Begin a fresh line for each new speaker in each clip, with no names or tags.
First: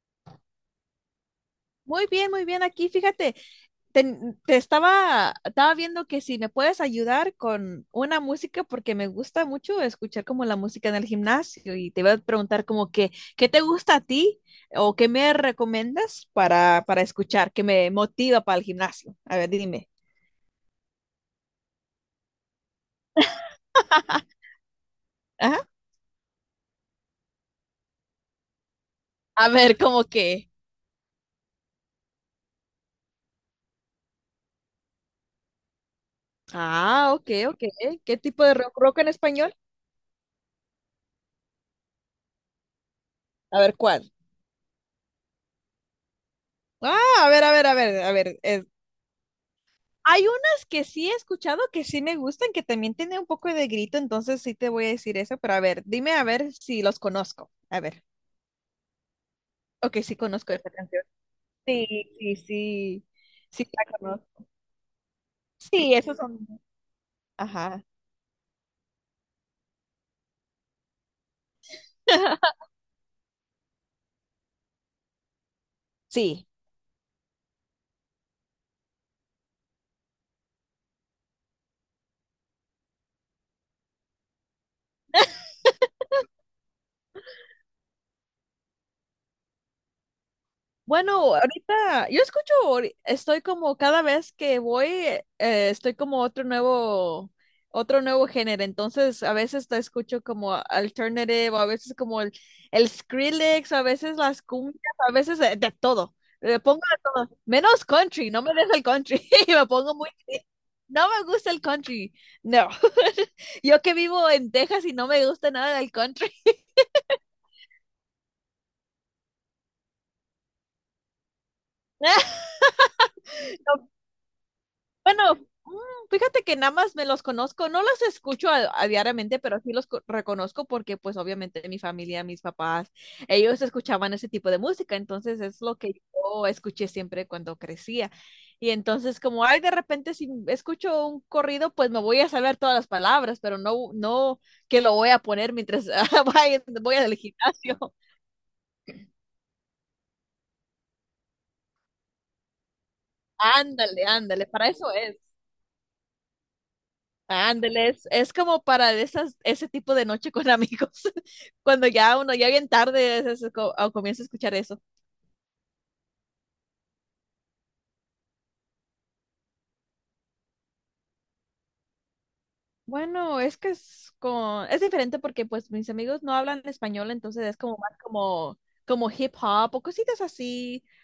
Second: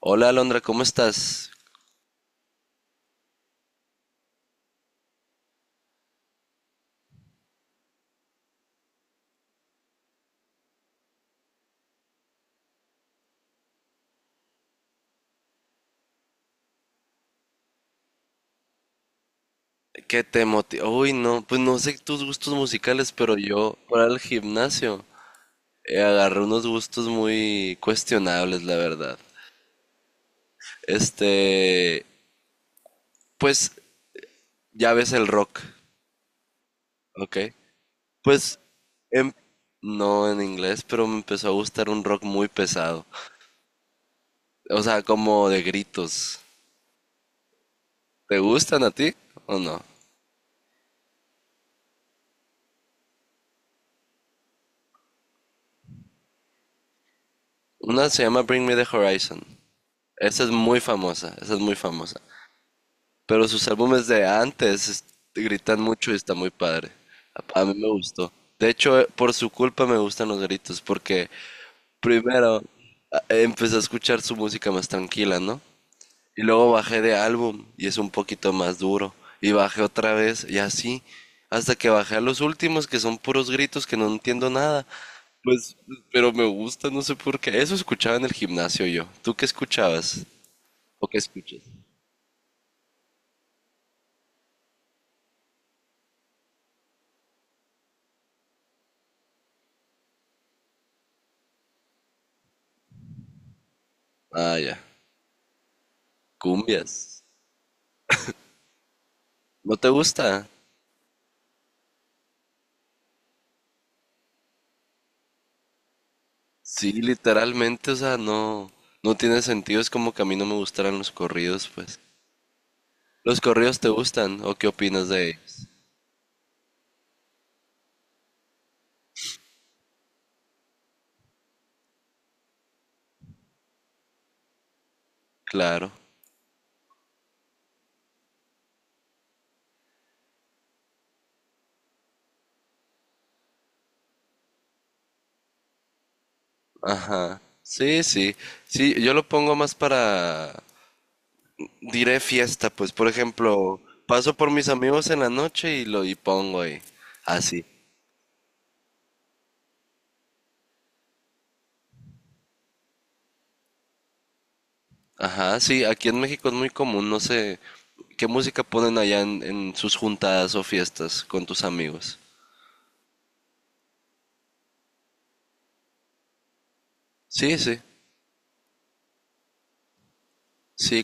Hola Alondra, ¿cómo estás?
Muy bien, muy bien. Aquí, fíjate, estaba viendo que si me puedes ayudar con una música, porque me gusta mucho escuchar como la música en el gimnasio y te voy a preguntar como que, ¿qué te gusta a ti o qué me recomiendas para escuchar, que me motiva para el gimnasio? A ver, dime.
¿Qué te motiva? Uy, no, pues no sé tus gustos musicales, pero yo para el gimnasio
Ajá.
agarré unos gustos muy cuestionables, la verdad.
A ver, como que.
Este, pues ya ves el rock,
Ah, ok,
¿ok?
ok. ¿Qué tipo de
Pues
rock, rock en
em-
español?
no en inglés, pero me empezó a gustar un rock muy pesado.
A ver, ¿cuál?
O sea, como de gritos.
Ah, a ver, a ver, a ver, a
¿Te
ver.
gustan a ti o no?
Hay unas que sí he escuchado que sí me gustan, que también tienen un poco de grito, entonces sí te voy a decir eso, pero a ver, dime a ver si los conozco. A ver,
Una se llama Bring Me the Horizon.
ok, sí
Esa es
conozco esa
muy
canción.
famosa, esa es muy
Sí,
famosa.
sí, sí,
Pero
sí
sus
la
álbumes de
conozco.
antes gritan
Sí,
mucho y
esos
está
son.
muy padre. A mí
Ajá.
me gustó. De hecho, por su culpa me gustan los gritos, porque primero empecé a escuchar su música más tranquila, ¿no? Y
Sí.
luego bajé de álbum y es un poquito más duro. Y bajé otra vez y así, hasta que bajé a los últimos, que son puros gritos que no entiendo nada. Pues, pero me gusta, no sé por qué. Eso escuchaba en el gimnasio yo. ¿Tú qué escuchabas? ¿O qué
Bueno,
escuchas?
ahorita yo escucho, estoy como cada vez que voy, estoy como otro nuevo género. Entonces, a veces te escucho como alternative, o a veces como el Skrillex, o a veces las
Ah, ya.
cumbias, a veces de todo. Le pongo de
Cumbias.
todo, menos country, no me deja el country. Me
¿No te
pongo muy
gusta?
triste. No me gusta el country, no. Yo que vivo en Texas y no me gusta nada del country.
Sí, literalmente, o sea, no, no tiene sentido. Es como que a mí no me gustaran los corridos, pues. ¿Los corridos te gustan o qué opinas de
Bueno,
ellos?
fíjate que nada más me los conozco, no los escucho a diariamente, pero sí los reconozco porque pues obviamente mi familia, mis papás, ellos escuchaban ese tipo de música, entonces es lo
Claro.
que yo escuché siempre cuando crecía. Y entonces como, ay, de repente si escucho un corrido, pues me voy a saber todas las palabras, pero no que lo voy a poner mientras voy al
Ajá.
gimnasio.
Sí, sí. Sí, yo lo pongo más para, diré fiesta, pues, por ejemplo,
Ándale,
paso
ándale,
por mis
para eso
amigos
es.
en la noche y pongo ahí. Así.
Ándale, es como para de esas, ese tipo de noche con amigos, cuando ya uno ya bien tarde es co- o comienza a escuchar eso.
Ajá, sí, aquí en México es muy común, no sé, ¿qué música ponen allá en sus juntadas o fiestas con tus amigos?
Bueno, es que es diferente porque pues mis amigos no hablan español, entonces es
Sí,
como
sí.
más como, como hip hop o cositas así.
Sí,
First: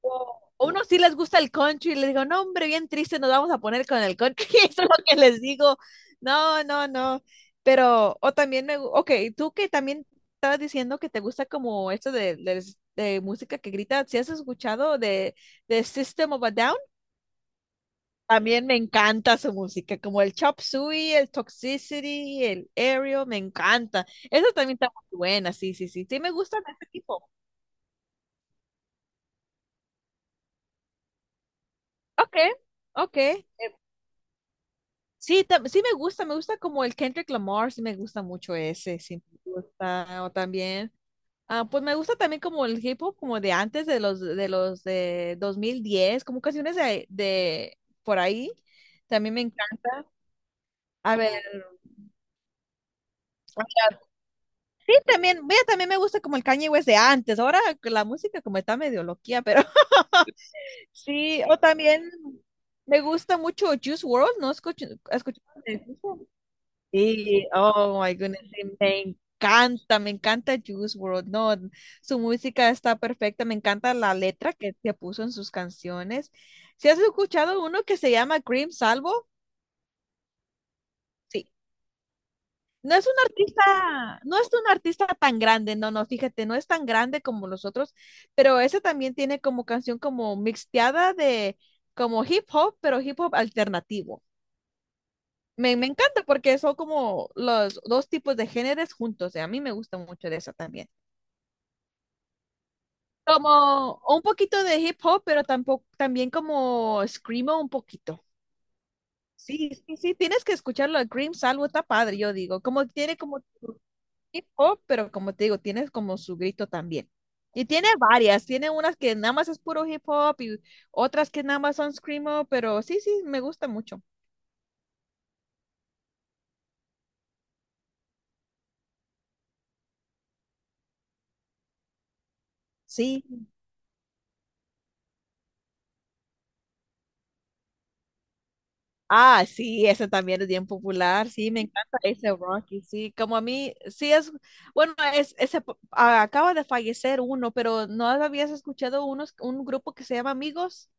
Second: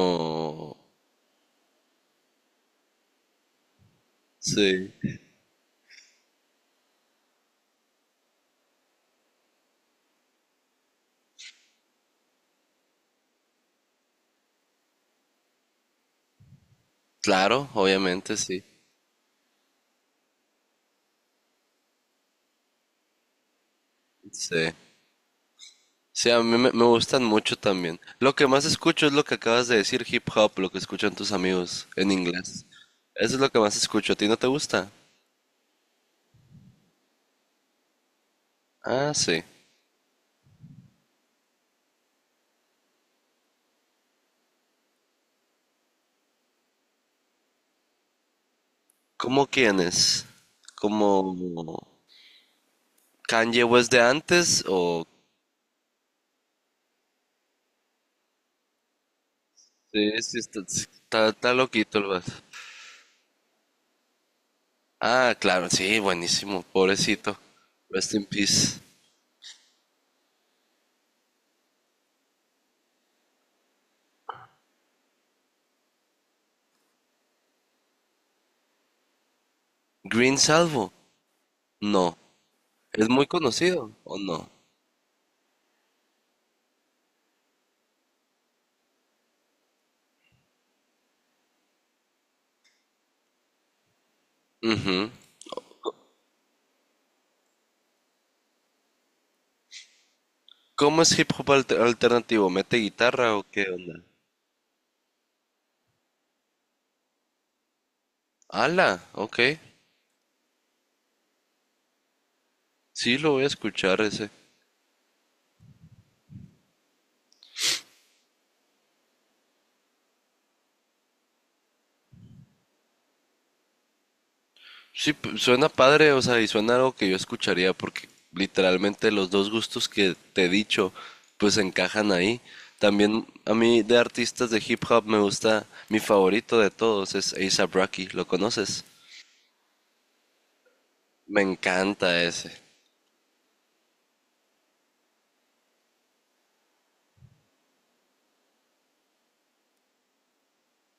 O unos sí les gusta el country y les digo, no, hombre, bien triste, nos vamos a poner con el country. Eso es
Sí,
lo que les digo. No, no, no. Pero, o también ok, tú que también estabas diciendo que te gusta como esto de música que grita, ¿si has escuchado de System of a Down?
claro, obviamente, sí.
También me encanta su música, como el Chop Suey, el Toxicity, el Aerial, me encanta. Eso
Sí.
también está muy buena, sí, sí, sí. Sí,
Sí,
me
a
gusta
mí
de
me
este
gustan
tipo.
mucho también. Lo que más escucho es lo que acabas de decir, hip hop, lo que escuchan tus amigos en
Ok,
inglés.
ok.
Eso es lo que más escucho. ¿A ti no te gusta?
Sí, sí me gusta como el Kendrick Lamar, sí me gusta mucho ese,
Ah,
sí
sí.
me gusta o también. Ah, pues me gusta también como el hip hop como de antes de los de 2010, como canciones de por ahí. También me
¿Cómo
encanta.
quiénes?
A
¿Como
ver, o
Kanye West de
sea,
antes
sí
o?
también, mira, también me gusta como el Kanye West de antes. Ahora la música como está medio loquía, pero
Sí, sí, está, sí, está,
sí,
está
o
loquito el
también
vato.
me gusta mucho Juice WRLD, ¿no?
Ah,
Escucho.
claro, sí, buenísimo, pobrecito.
Sí, oh
Rest
my
in
goodness, sí,
peace.
me encanta Juice World, no, su música está perfecta, me encanta la letra se puso en sus canciones. ¿Si has escuchado uno que se llama Cream Salvo?
¿Green Salvo?
Sí,
No.
no es
¿Es
un
muy conocido o
artista, no es
no?
un artista tan grande, no, no, fíjate, no es tan grande como los otros, pero ese también tiene como canción como mixteada de como hip hop, pero hip hop alternativo.
Ujú.
Me encanta porque son como los dos tipos de géneros juntos. Y a mí me gusta mucho de eso también.
¿Cómo es hip hop alternativo? ¿Mete guitarra o qué
Como
onda?
un poquito de hip hop, pero tampoco, también como screamo un poquito.
¡Hala! Ok.
Sí, sí, sí, tienes que escucharlo a Cream Salvo, está padre, yo digo. Como
Sí,
tiene
lo
como
voy a escuchar ese.
hip hop, pero como te digo, tienes como su grito también. Y tiene varias, tiene unas que nada más es puro hip hop y otras que nada más son screamo, pero sí, sí, me gusta mucho.
Sí, suena padre, o sea, y suena algo que yo escucharía porque literalmente los dos gustos que te he dicho pues encajan ahí.
Sí.
También a mí de artistas de hip hop me gusta, mi favorito de todos es A$AP Rocky, ¿lo conoces?
Ah, sí, ese también es bien popular,
Me
sí, me encanta
encanta
ese
ese.
Rocky, sí, como a mí, sí es, bueno, es, ese, acaba de fallecer uno, pero ¿no habías escuchado unos, un grupo que se llama Amigos?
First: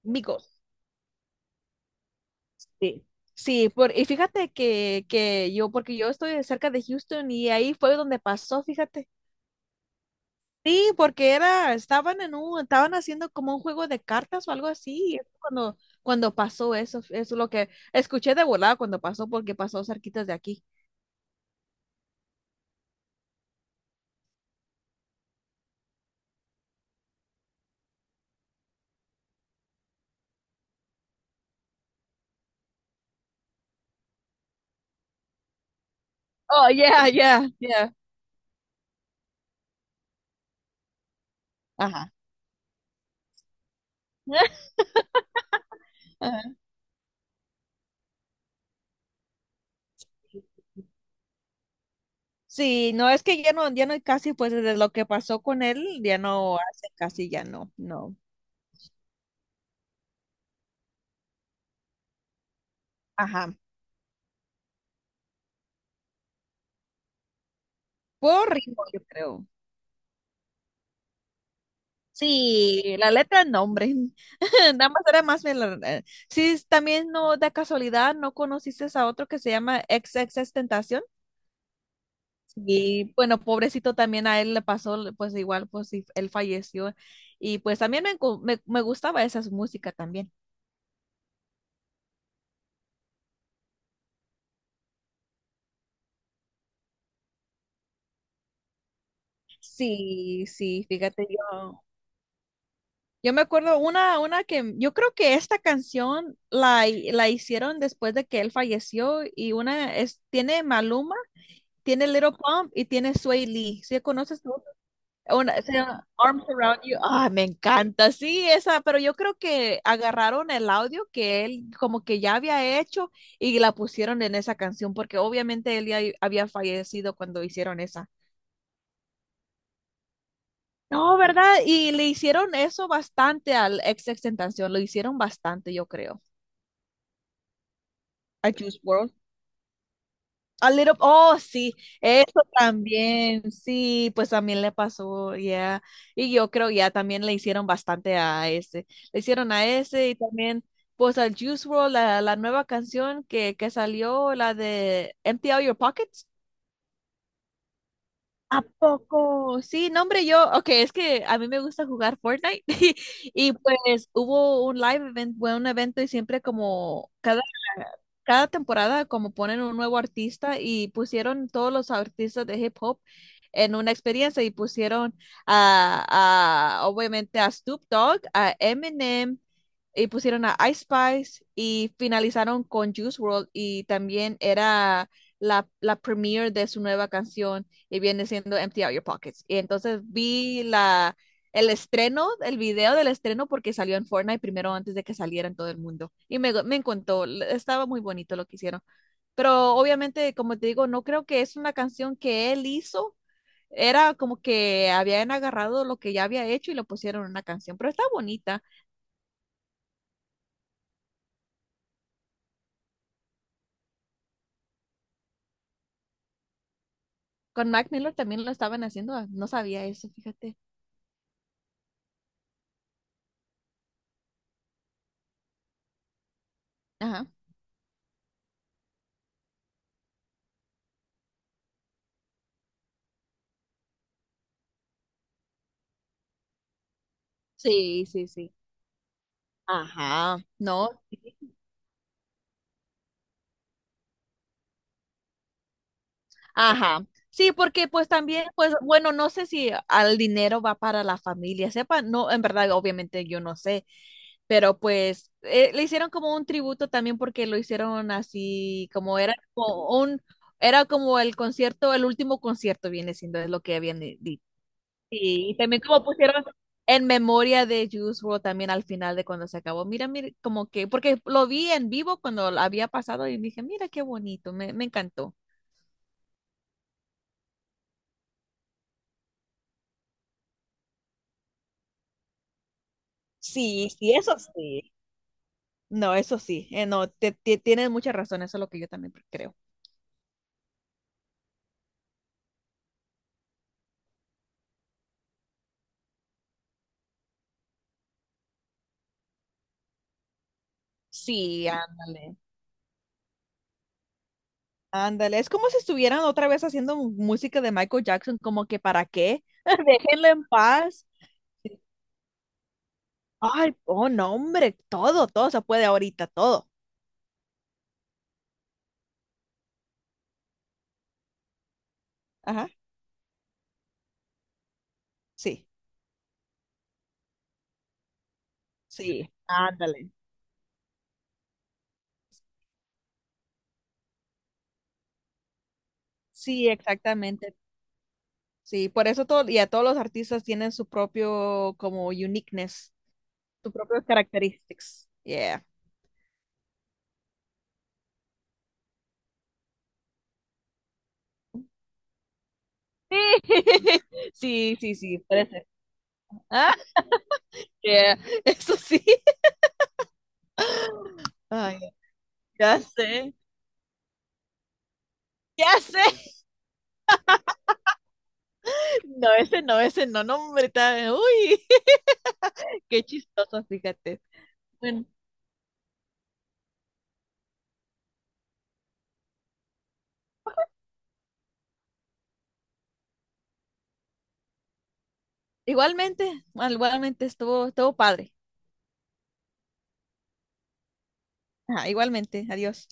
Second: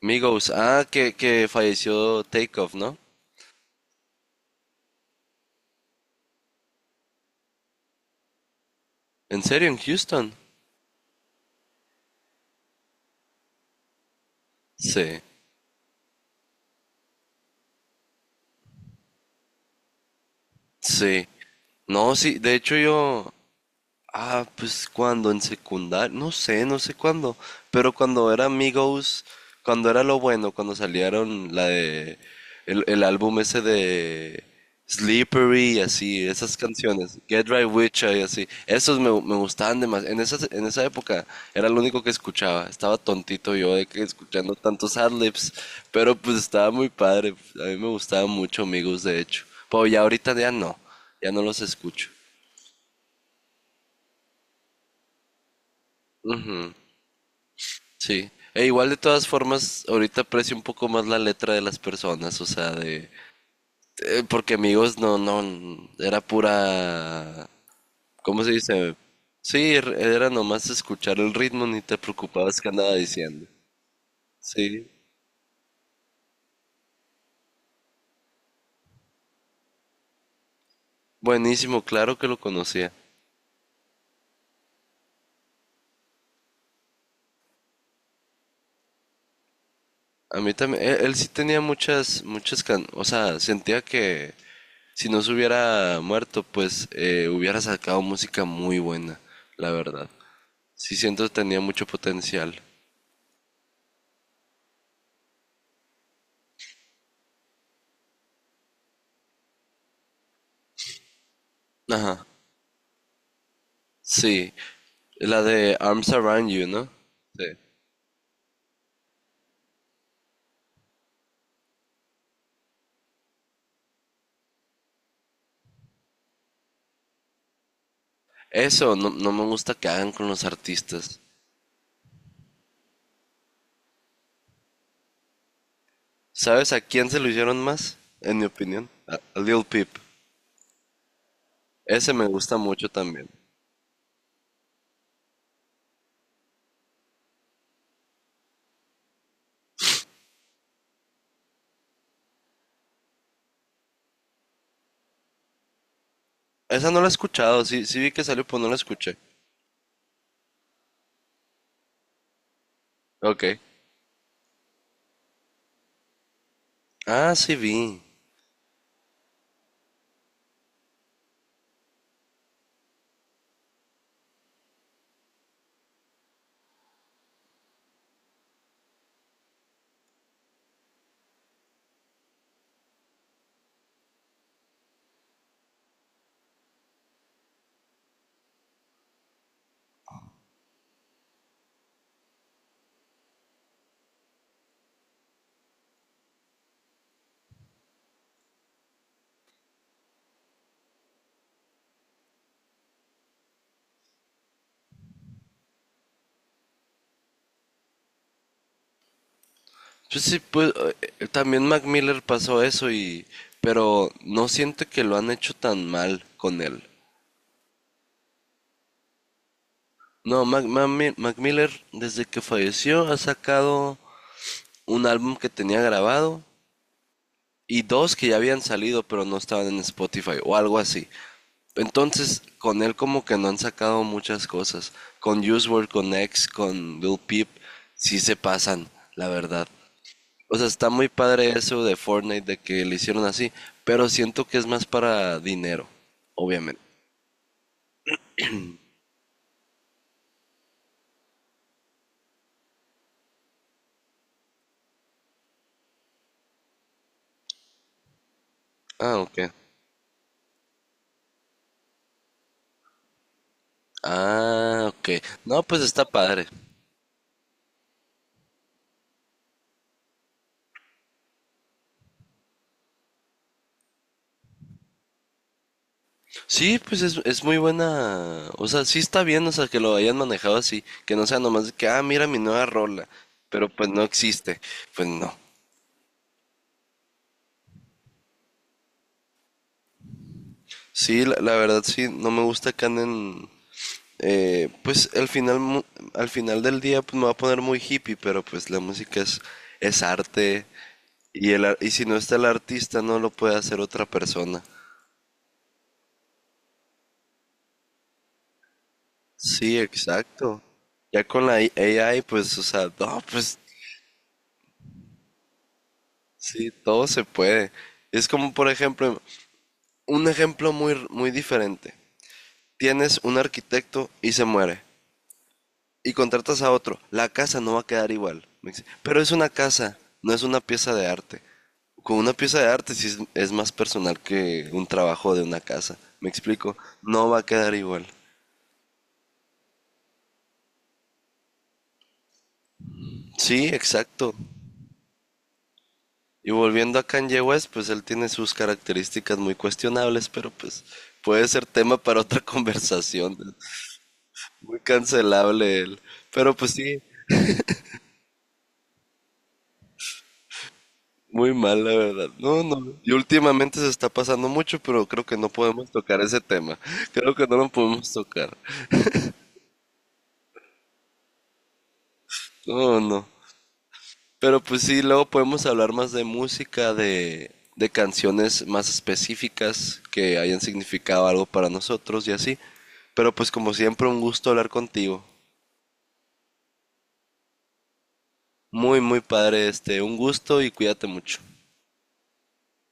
Migos,
Migos,
ah, que falleció Takeoff, ¿no?
sí. Sí, por, y fíjate que yo, porque yo estoy cerca de Houston y ahí fue donde pasó, fíjate.
¿En serio, en Houston?
Sí, porque era, estaban en un, estaban haciendo como un juego de cartas o algo así, y
Sí,
es cuando pasó eso, eso es lo que escuché de volada cuando pasó, porque pasó cerquitas de aquí.
sí. No, sí, de hecho yo, ah, pues cuando en secundaria, no sé cuándo, pero cuando era Amigos, cuando era lo bueno, cuando salieron la de el álbum ese de Slippery y así, esas
Oh, yeah,
canciones, Get
yeah,
Right
yeah.
With Ya y así, esos me gustaban demasiado. En esa época era lo único que
Ajá.
escuchaba, estaba tontito yo de que escuchando tantos adlibs, pero pues
Ajá.
estaba muy padre, a mí me gustaban mucho Amigos de hecho, pero ya ahorita ya no los escucho.
Sí, no es que ya no, ya no hay casi, pues desde lo que pasó con él, ya no
Ujú.
hace casi, ya no, no.
Sí. E igual de todas formas, ahorita aprecio un poco más la letra de las personas, o sea, de.
Ajá.
Porque amigos no, no, era pura. ¿Cómo
Por
se
ritmo,
dice?
yo creo.
Sí, era nomás escuchar el ritmo, ni te preocupabas que andaba
Sí, la letra
diciendo.
no, hombre.
Sí,
Nada más era más. Sí, también no, de casualidad, ¿no conociste a otro que se llama ex Tentación?
buenísimo, claro que lo conocía.
Y bueno, pobrecito también a él le pasó, pues igual, pues sí, él falleció. Y pues también me gustaba esa música también.
A mí también, él sí tenía muchas. O sea, sentía que si no se hubiera muerto, pues hubiera sacado música muy buena, la verdad.
Sí, sí,
Sí siento
fíjate,
que tenía
yo,
mucho potencial.
yo me acuerdo una que yo creo que esta canción la hicieron después de que él falleció y una es, tiene Maluma, tiene
Ajá,
Little Pump y tiene Sway Lee. ¿Sí conoces
sí.
tú?
La
Una, se
de
llama
Arms
Arms
Around You,
Around
¿no?
You. Ah, me
Sí.
encanta, sí, esa, pero yo creo que agarraron el audio que él como que ya había hecho y la pusieron en esa canción porque obviamente él ya había fallecido cuando hicieron esa.
Eso no, no me gusta que hagan con los
No,
artistas.
¿verdad? Y le hicieron eso bastante al ex extentación, lo hicieron bastante, yo creo.
¿Sabes a quién se lo hicieron más? En mi
A Juice
opinión,
World,
a Lil Peep.
a little, oh, sí,
Ese me
eso
gusta mucho también.
también, sí, pues también le pasó, ya. Y yo creo ya también le hicieron bastante a ese. Le hicieron a ese y también, pues al Juice World la nueva canción que salió, la de Empty Out Your Pockets.
Esa no la he escuchado, sí, sí vi que salió, pero
¿A
no la escuché.
poco? Sí, no, hombre, yo, ok, es que a mí me gusta jugar Fortnite
Ok.
y pues hubo un live event, fue un evento y siempre como
Ah, sí vi.
cada temporada como ponen un nuevo artista y pusieron todos los artistas de hip hop en una experiencia y pusieron obviamente a Snoop Dogg, a Eminem y pusieron a Ice Spice y finalizaron con Juice World y también era la premiere de su nueva canción y viene siendo Empty Out Your Pockets. Y entonces vi el estreno, el video del estreno, porque salió en Fortnite primero antes de que saliera en todo el mundo. Y me encantó, estaba muy bonito lo que hicieron. Pero obviamente, como te digo, no creo que es una canción que él hizo. Era como que habían agarrado lo que ya había hecho y lo pusieron en una canción, pero está bonita.
Pues sí, pues también Mac Miller pasó eso y. Pero no siento que lo han hecho tan mal con él.
Con Mac Miller también lo estaban haciendo, ah, no sabía eso,
No,
fíjate.
Mac Miller desde que falleció ha sacado un álbum que tenía grabado
Ajá.
y dos que ya habían salido pero no estaban en Spotify o algo así. Entonces, con él como que no han sacado muchas cosas. Con Use World, con X, con Lil Peep,
Sí,
sí
sí,
se
sí.
pasan, la verdad.
Ajá.
O sea, está
No.
muy padre eso de Fortnite, de que le hicieron así, pero siento que es más para dinero, obviamente.
Ajá. Sí, porque pues también, pues bueno, no sé si al dinero va para la familia, sepa, no, en verdad, obviamente yo no sé, pero pues le hicieron como un tributo también porque lo hicieron así,
Ah,
como era
ok.
como un, era como el concierto, el último concierto viene siendo, es lo que habían dicho.
Ah, ok.
Sí, y
No, pues
también como
está
pusieron
padre.
en memoria de Juice WRLD también al final de cuando se acabó, mira, mira, como que, porque lo vi en vivo cuando había pasado y dije, mira qué bonito, me encantó.
Sí, pues es muy buena. O sea, sí está bien, o sea, que lo hayan manejado así. Que no sea nomás de que, ah, mira mi nueva rola. Pero pues
Sí,
no
sí, eso
existe.
sí.
Pues no.
No, eso sí. No, tienes mucha razón, eso es lo que yo también creo.
Sí, la verdad sí, no me gusta que anden. Pues al final, al final del día pues, me va a poner muy hippie, pero pues la música es arte. Y, el,
Sí,
ar- y si no está
ándale.
el artista, no lo puede hacer otra persona.
Ándale, es como si estuvieran otra vez haciendo música de Michael Jackson, como que ¿para qué?
Sí,
Déjenlo en
exacto.
paz.
Ya con la AI, pues, o sea, no, pues
Ay, oh, no, hombre, todo, todo se puede ahorita, todo.
sí, todo se puede. Es como, por ejemplo, un ejemplo muy, muy diferente.
Ajá,
Tienes un arquitecto y se muere.
sí,
Y contratas a otro. La casa no va a quedar igual. Me dice, pero
sí,
es una casa,
ándale.
no es una pieza de arte. Con una pieza de arte sí es más personal que un trabajo de una casa. Me
Sí,
explico, no va a
exactamente.
quedar igual.
Sí, por eso todo, y a todos los artistas tienen su propio como uniqueness,
Sí,
su propio
exacto.
characteristics. Yeah.
Y volviendo a Kanye West, pues él tiene sus características muy cuestionables, pero pues puede ser tema para otra conversación.
Sí, sí,
Muy
sí, sí, parece.
cancelable él. Pero pues
Ah,
sí,
yeah, eso sí.
muy
Ay,
mal, la verdad. No,
ya
no. Y
sé,
últimamente se está pasando mucho, pero creo que no
ya
podemos tocar
sé.
ese tema. Creo que no lo podemos tocar.
No, ese no, ese no, no, hombre, está- uy,
No,
qué
no.
chistoso, fíjate.
Pero pues sí,
Bueno,
luego podemos hablar más de música, de canciones más específicas que hayan significado algo para nosotros y así. Pero pues como siempre, un gusto hablar contigo.
igualmente, igualmente estuvo padre.
Muy, muy padre este. Un gusto y cuídate mucho.
Ajá, igualmente, adiós.